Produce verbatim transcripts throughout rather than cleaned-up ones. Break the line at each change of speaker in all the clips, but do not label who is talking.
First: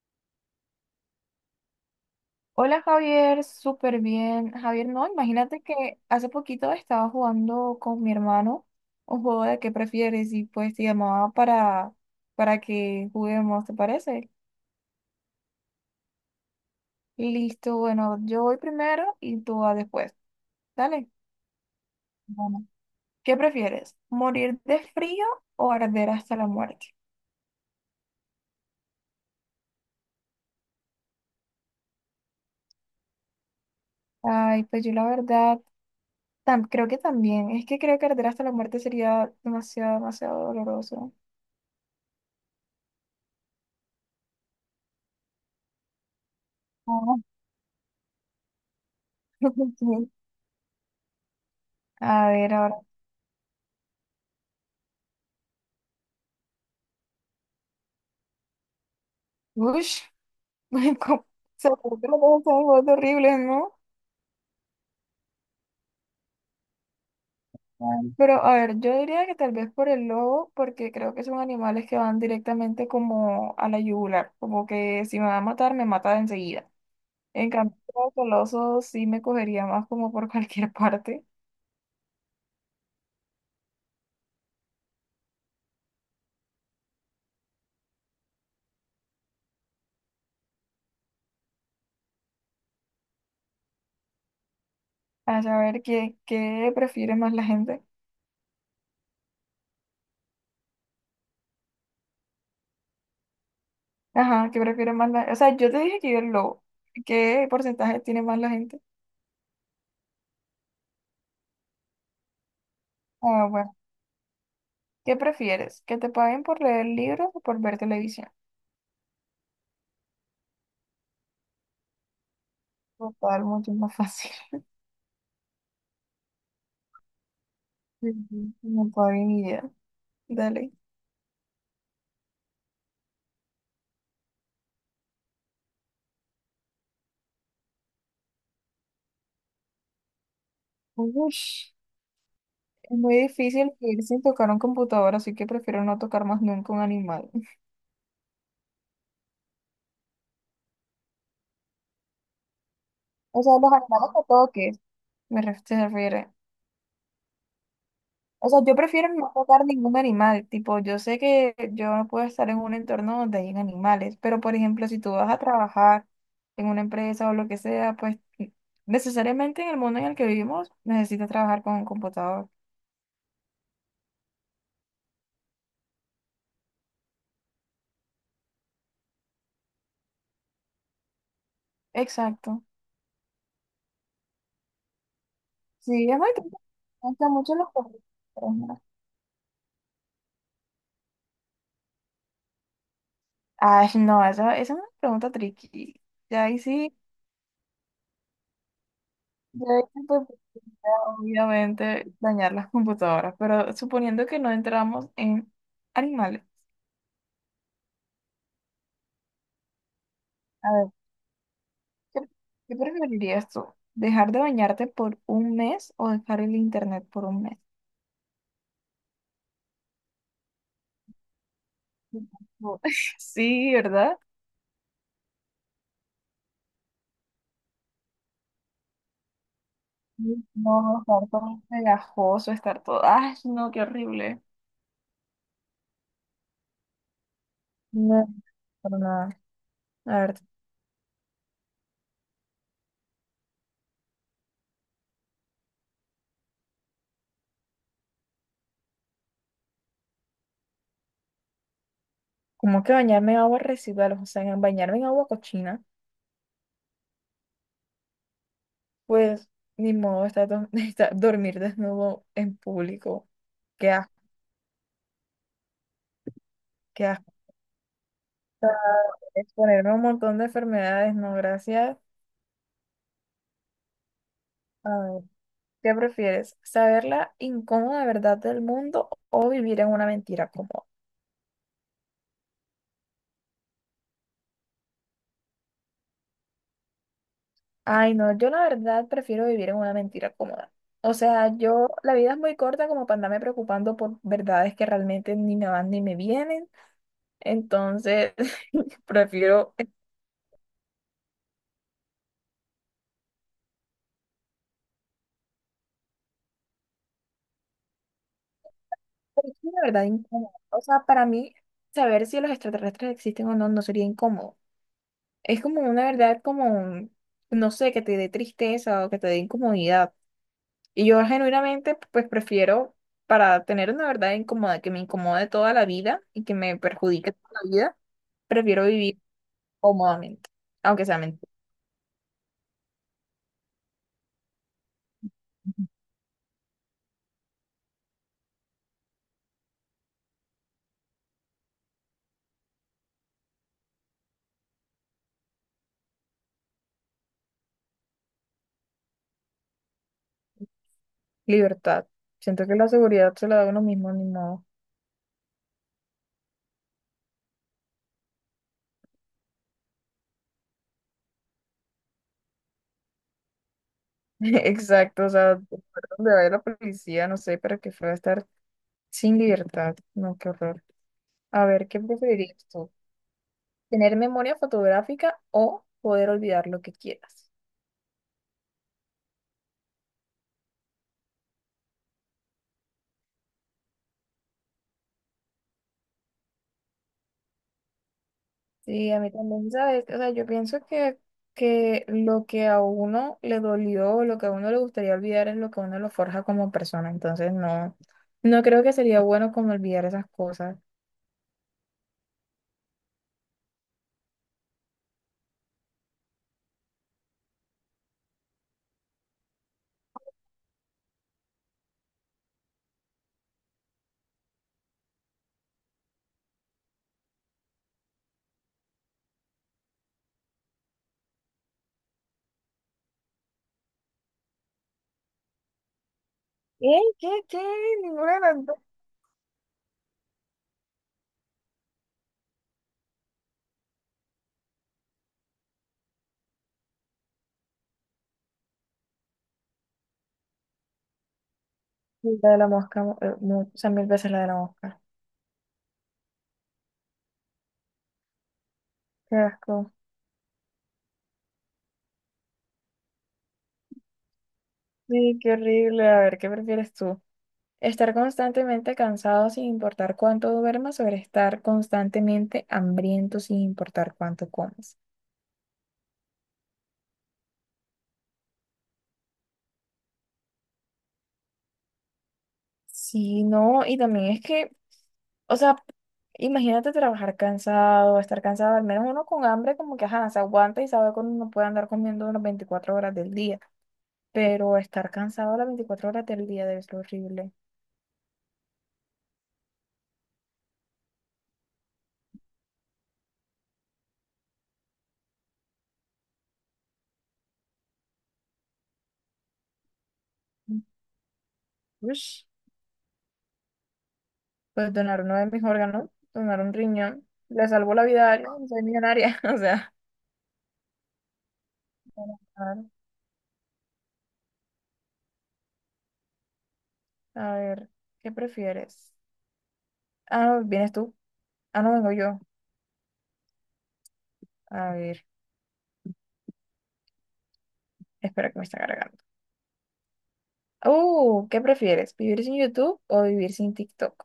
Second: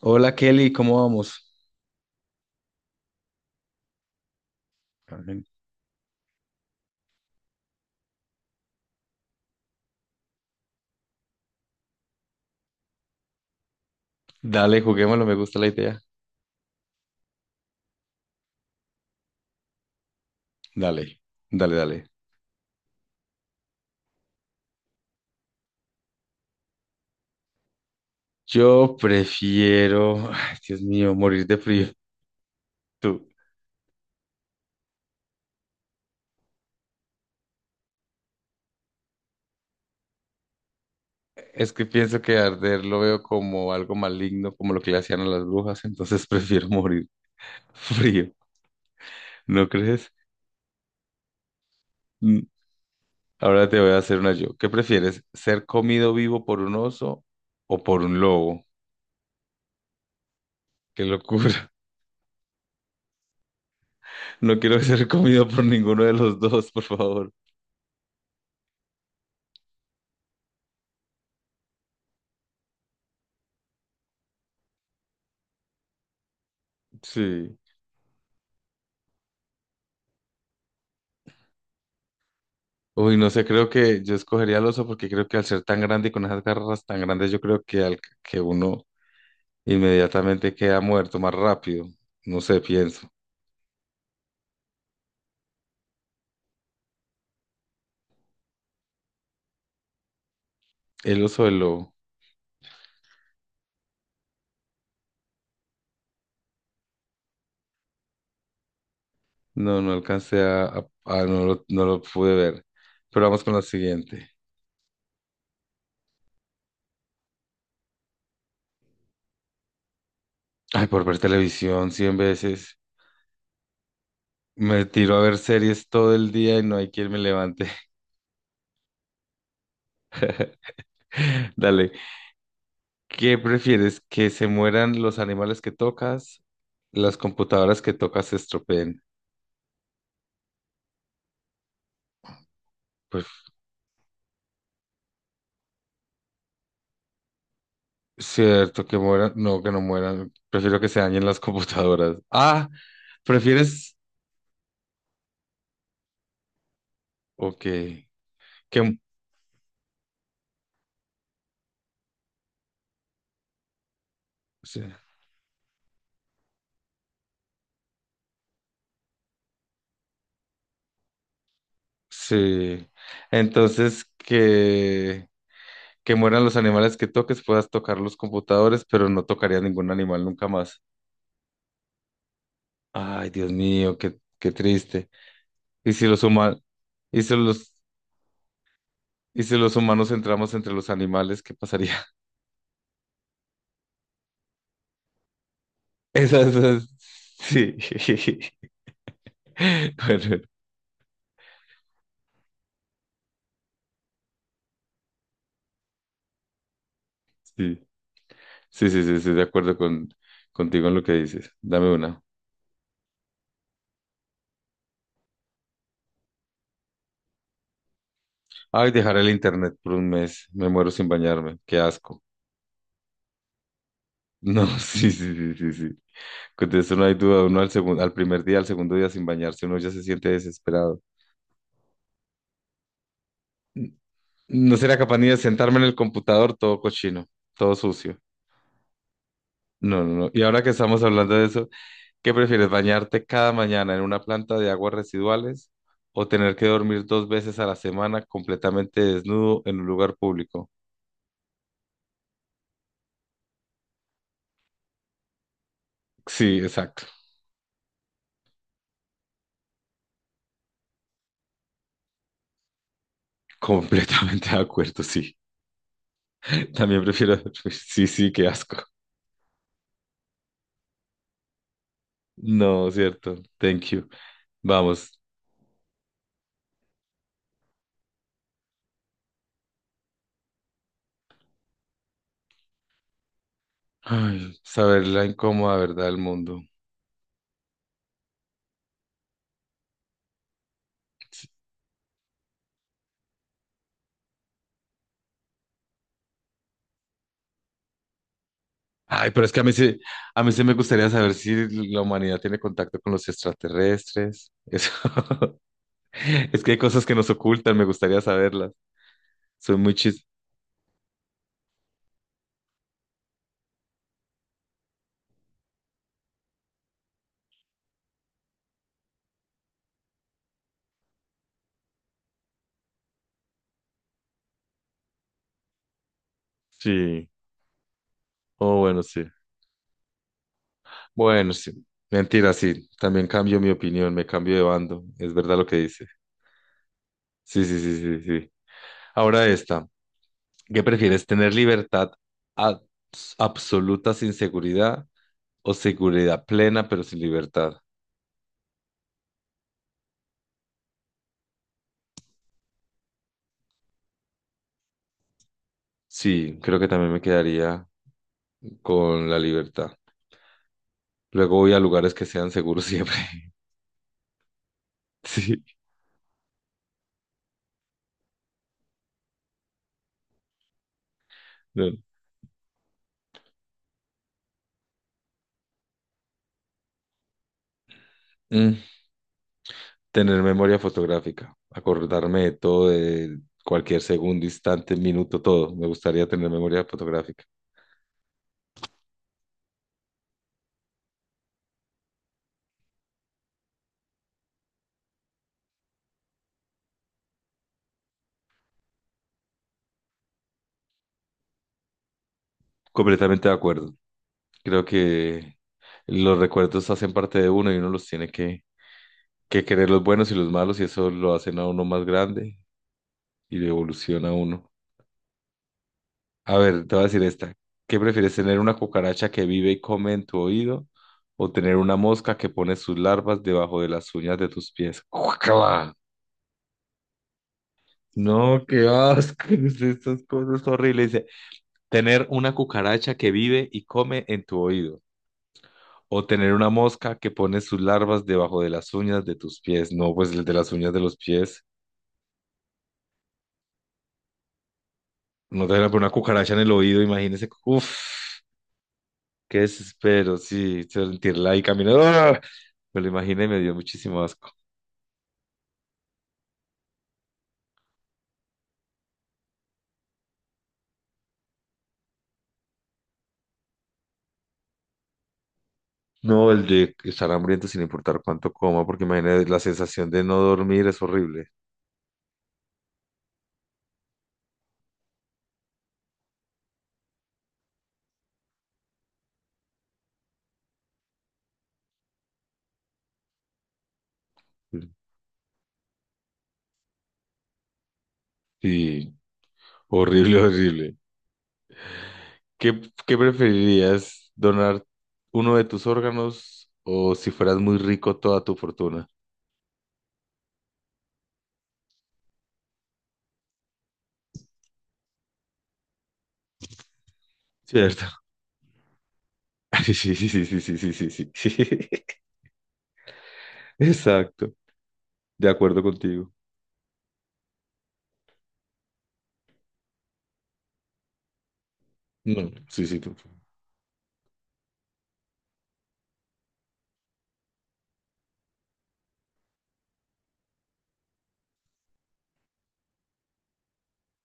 Hola Kelly, ¿cómo vamos?
Hola Javier, súper bien. Javier, no,
Amén.
imagínate que hace poquito estaba jugando con mi hermano un juego de qué prefieres y pues te llamaba para, para que juguemos, ¿te parece?
Dale, juguémoslo, me gusta la idea.
Listo, bueno, yo voy primero y tú vas después. Dale.
Dale, dale, dale.
Bueno. ¿Qué prefieres? ¿Morir de frío o arder hasta la muerte?
Yo prefiero, ay, Dios mío, morir de frío. Tú.
Ay, pues yo la verdad, tam- creo que también. Es que creo que arder hasta la muerte sería demasiado, demasiado doloroso.
Es que pienso que arder lo veo como algo maligno, como lo que le hacían a las brujas, entonces prefiero morir
Ah,
frío, ¿no
ok.
crees?
A
Mm.
ver, ahora.
Ahora te voy a hacer una yo. ¿Qué prefieres? ¿Ser comido vivo por un oso o por un lobo?
Ush.
Qué
como-
locura.
Se ocultan todas esas cosas horribles, ¿no?
No quiero ser comido por ninguno de los dos, por favor.
Ay, pero a ver, yo diría que tal vez por el lobo, porque creo que son animales que van directamente como a la yugular, como que si me va a matar, me mata de enseguida. En
Sí.
cambio, creo que el oso sí me cogería más como por cualquier parte,
Uy, no sé, creo que yo escogería al oso porque creo que al ser tan grande y con esas garras tan grandes, yo creo que, al, que uno inmediatamente queda muerto más rápido. No sé, pienso.
a saber qué, qué prefiere más la gente.
El oso del lobo.
Ajá, qué prefiere más la... O sea, yo te dije que yo el lobo. ¿Qué porcentaje tiene más la gente?
No, no alcancé a, a- a- no lo, no lo pude ver. Pero vamos
Ah,
con la
bueno.
siguiente.
¿Qué prefieres? ¿Que te paguen por leer libros o por ver televisión?
Ay, por ver televisión cien veces.
Total, mucho más fácil.
Me tiro a ver series todo el día y no hay quien me levante.
Ujú. No tengo ni idea. Dale.
Dale. ¿Qué prefieres? ¿Que se mueran los animales que tocas? ¿Las computadoras que tocas se estropeen?
Ush, es muy
Pues
difícil vivir sin tocar un computador, así que prefiero no tocar más nunca un animal.
cierto, que mueran. No, que no mueran. Prefiero que se dañen las computadoras. Ah,
O sea, los
¿prefieres?
animales que toques, me ref- se refiere.
Ok.
O sea, yo
Que...
prefiero no tocar ningún animal. Tipo, yo sé que yo no puedo estar en un entorno donde hayan animales, pero por
Sí.
ejemplo, si tú vas a trabajar en una empresa o lo que sea, pues necesariamente en el mundo en el que vivimos necesitas trabajar con un computador.
sí. Entonces, que... que mueran los animales que toques, puedas tocar los computadores, pero no tocaría ningún animal nunca más.
Exacto.
Ay, Dios mío, qué, qué triste. ¿Y si
Sí, es
los
muy triste.
humanos...
Me
¿Y
gustan
si
mucho los
los...
perritos.
¿Y si los humanos entramos entre los animales, qué pasaría?
Ay, no, esa, esa es una pregunta tricky. Ya
Esas,
ahí
esas...
sí,
Sí.
ya ahí sí, pues,
Bueno,
obviamente dañar las computadoras, pero suponiendo que no entramos en animales,
sí. Sí, sí, sí, estoy de acuerdo con,
a
contigo
ver,
en lo que dices. Dame
¿qué,
una.
qué preferirías tú? ¿Dejar de bañarte por un mes o dejar el internet por un mes?
Ay, dejar el internet por un mes. Me muero sin bañarme. Qué asco.
No. Sí, ¿verdad?
No, sí, sí, sí, sí, sí. Con eso no hay duda. Uno al segundo, al primer día, al segundo día sin bañarse, uno ya se siente
Sí, no,
desesperado.
estar todo pegajoso, estar todo. ¡Ay, no, qué
N-
horrible!
No sería capaz ni de sentarme en el computador todo cochino, todo sucio.
No, para nada.
No, no,
A
no.
ver,
Y ahora que estamos hablando de eso, ¿qué prefieres, bañarte cada mañana en una planta de aguas residuales o tener que dormir dos veces a la semana completamente desnudo en un lugar público?
como que bañarme en agua residual, o sea, en- bañarme en agua cochina.
Sí, exacto.
Pues ni modo, está, do- está- dormir desnudo en público. Qué asco,
Completamente de acuerdo, sí. También
qué asco.
prefiero dormir. Sí, sí, qué asco.
Exponerme a un montón de enfermedades, no, gracias.
No, cierto. Thank you.
A
Vamos.
ver, ¿qué prefieres? ¿Saber la incómoda verdad del mundo o vivir en una mentira cómoda?
Ay, saber la incómoda verdad del mundo.
Ay, no, yo la verdad prefiero vivir en una mentira cómoda. O sea, yo, la vida es muy corta como para andarme preocupando por verdades que realmente ni me van ni me vienen. Entonces,
Ay, pero es que a mí
prefiero.
sí, a mí sí me gustaría saber si la humanidad tiene contacto con los extraterrestres. Eso. Es que hay cosas que nos ocultan, me gustaría saberlas.
Es
Soy
una
muy
verdad
chis.
incómoda. O sea, para mí, saber si los extraterrestres existen o no no sería incómodo. Es como una verdad como, no sé, que te dé tristeza o que te dé incomodidad. Y yo genuinamente, pues prefiero, para tener una verdad incómoda que me incomode toda la vida y que me
Sí.
perjudique toda la vida,
Oh,
prefiero
bueno,
vivir
sí.
cómodamente, aunque sea mentira.
Bueno, sí. Mentira, sí. También cambio mi opinión, me cambio de bando. Es verdad lo que dice. Sí, sí, sí, sí, sí. Ahora esta, ¿qué prefieres? ¿Tener libertad abs- absoluta sin seguridad o seguridad plena pero sin libertad?
Libertad. Siento que la seguridad se la da uno mismo, ni modo.
Sí, creo que también me quedaría con la libertad. Luego voy a lugares que sean seguros siempre.
Exacto, o sea,
Sí.
de ver la policía, no sé, para qué fue estar. Sin libertad, no, qué horror. A ver,
No.
¿qué preferirías tú? ¿Tener memoria fotográfica o poder olvidar lo que quieras?
Mm, Tener memoria fotográfica, acordarme de todo, de cualquier segundo, instante, minuto, todo. Me gustaría tener memoria fotográfica.
Sí, a mí también, ¿sabes? O sea, yo pienso que, que lo que a uno le dolió, lo que a uno le gustaría olvidar es lo que a uno lo forja como persona. Entonces, no, no creo que sería bueno como olvidar esas cosas.
Completamente de acuerdo. Creo que los recuerdos hacen parte de uno y uno los tiene que que querer los buenos y los malos, y eso lo hacen a uno más grande y lo evoluciona a uno. A ver, te voy a decir esta. ¿Qué prefieres tener una cucaracha que vive y come en tu oído o tener una mosca que pone sus larvas debajo de las uñas de tus pies? ¡Guácala!
¿Qué? ¿Qué? ¿Qué? Ninguna de
No,
las dos.
qué asco, estas cosas horribles. Dice, tener una cucaracha que vive y come en tu oído o tener una mosca que pone sus larvas debajo de las uñas de tus pies. No, pues el de las uñas de los pies.
Sí, la de la mosca, eh, mu- o sea, mil veces la de la mosca.
No te van a poner una cucaracha en el oído, imagínese. Uf,
Qué
qué
asco.
desespero, sí, sentirla ahí caminando. ¡Ah! Me lo imaginé y me dio muchísimo asco.
Sí, qué horrible. A ver, ¿qué prefieres tú? Estar constantemente cansado sin importar cuánto duermas o estar constantemente hambriento sin importar cuánto comas.
No, el de estar hambriento sin importar cuánto coma, porque imagínate la sensación de no dormir es horrible.
Sí, no, y también es que, o sea, imagínate trabajar cansado, estar cansado, al menos uno con hambre como que, ajá, se aguanta y sabe que uno no puede andar comiendo las veinticuatro horas del día, pero estar cansado las veinticuatro horas del día debe ser horrible.
Sí, horrible, horrible. ¿Qué, qué preferirías? ¿Donar uno de tus órganos o si fueras muy rico toda tu fortuna?
Ush, pues donar uno de mis órganos, donar un riñón, le salvo
Cierto.
la vida a alguien, soy millonaria, o
Sí,
sea.
sí, sí, sí, sí, sí, sí, sí. sí. Exacto. De acuerdo contigo.
A ver, ¿qué prefieres? Ah, ¿vienes tú? Ah, no vengo yo.
No, sí, sí, tú.
A ver, espera que me está cargando. Uh, ¿qué prefieres? ¿Vivir sin YouTube o vivir sin TikTok?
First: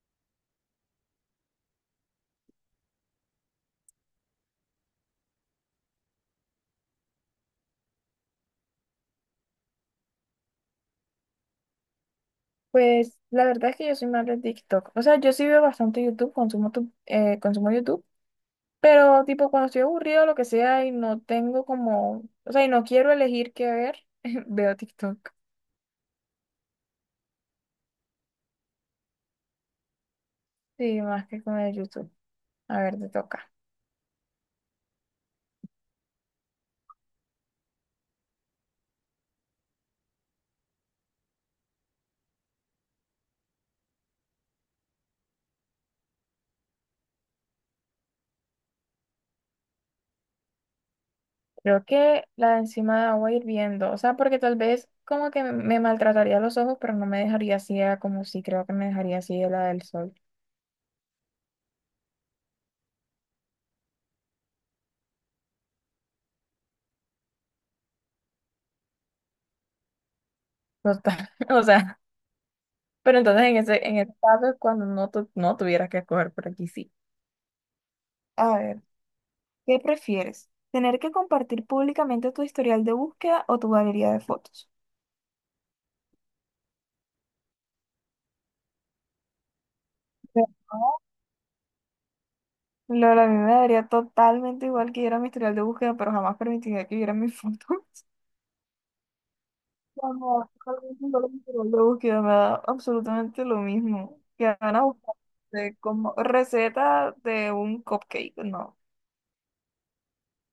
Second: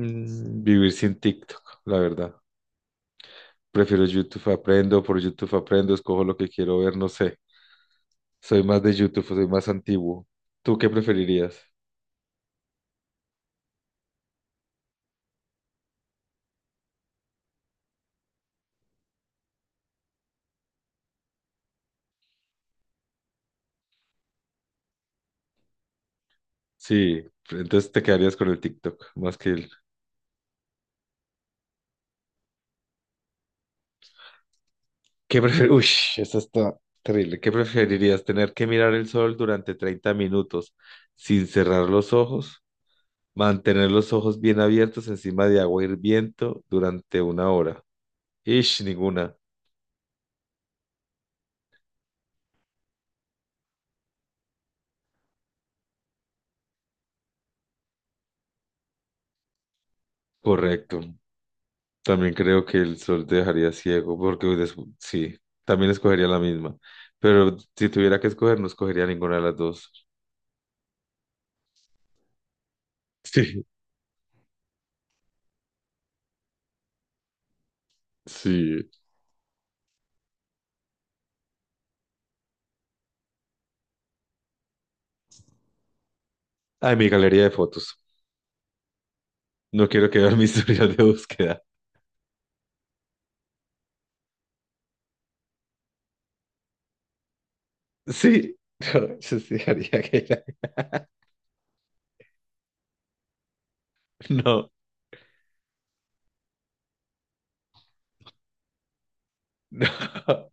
Mm, Vivir sin TikTok, la verdad. Prefiero YouTube, aprendo, por YouTube aprendo, escojo lo que quiero ver, no sé. Soy más de YouTube, soy más antiguo. ¿Tú qué preferirías?
Pues la verdad es que yo soy más de TikTok. O sea, yo sí veo bastante YouTube, consumo, tu- eh, consumo YouTube, pero tipo cuando estoy aburrido o lo que sea y no tengo como, o sea, y no quiero elegir qué ver, veo TikTok.
Sí, entonces te quedarías con el TikTok, más que el...
Sí, más que con el YouTube. A ver, te toca.
¿Qué prefer... Uy, eso está terrible. ¿Qué preferirías? ¿Tener que mirar el sol durante treinta minutos sin cerrar los ojos? ¿Mantener los ojos bien abiertos encima de agua hirviendo durante una hora? Ish, ninguna.
Creo que la de encima de agua hirviendo, o sea, porque tal vez como que me maltrataría los ojos, pero no me dejaría ciega como si creo que me dejaría ciega la del sol.
Correcto. También creo que el sol te dejaría ciego porque des- sí, también escogería la misma. Pero si tuviera que escoger, no escogería ninguna de las dos.
Total, o sea, pero entonces en
Sí,
ese, en ese caso es cuando no, tu- no tuvieras que escoger, por aquí sí. A ver,
sí.
¿qué prefieres? ¿Tener que compartir públicamente tu historial de búsqueda o tu galería de fotos?
Ay, mi galería de fotos. No quiero que vean mi
Pero
historial
no,
de búsqueda.
Lola, a mí me daría totalmente igual que yo era mi historial de búsqueda, pero jamás permitiría que viera mi foto.
Sí, no, yo sí haría que la-
Cuando la búsqueda me da absolutamente lo mismo. Que
No,
van a buscar de como receta de un cupcake, no.
no.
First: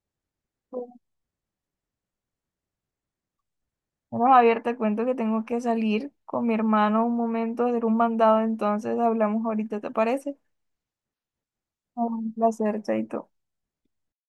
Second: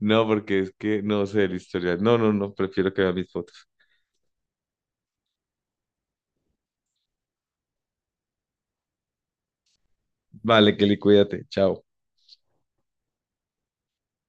No, porque es que no sé el historial. No, no, no, prefiero que vean mis fotos.
Bueno, Javier, te cuento que tengo que salir con mi hermano un momento, a hacer un mandado, entonces hablamos ahorita, ¿te parece?
Vale, Kelly, cuídate. Chao.
Un placer, Chaito.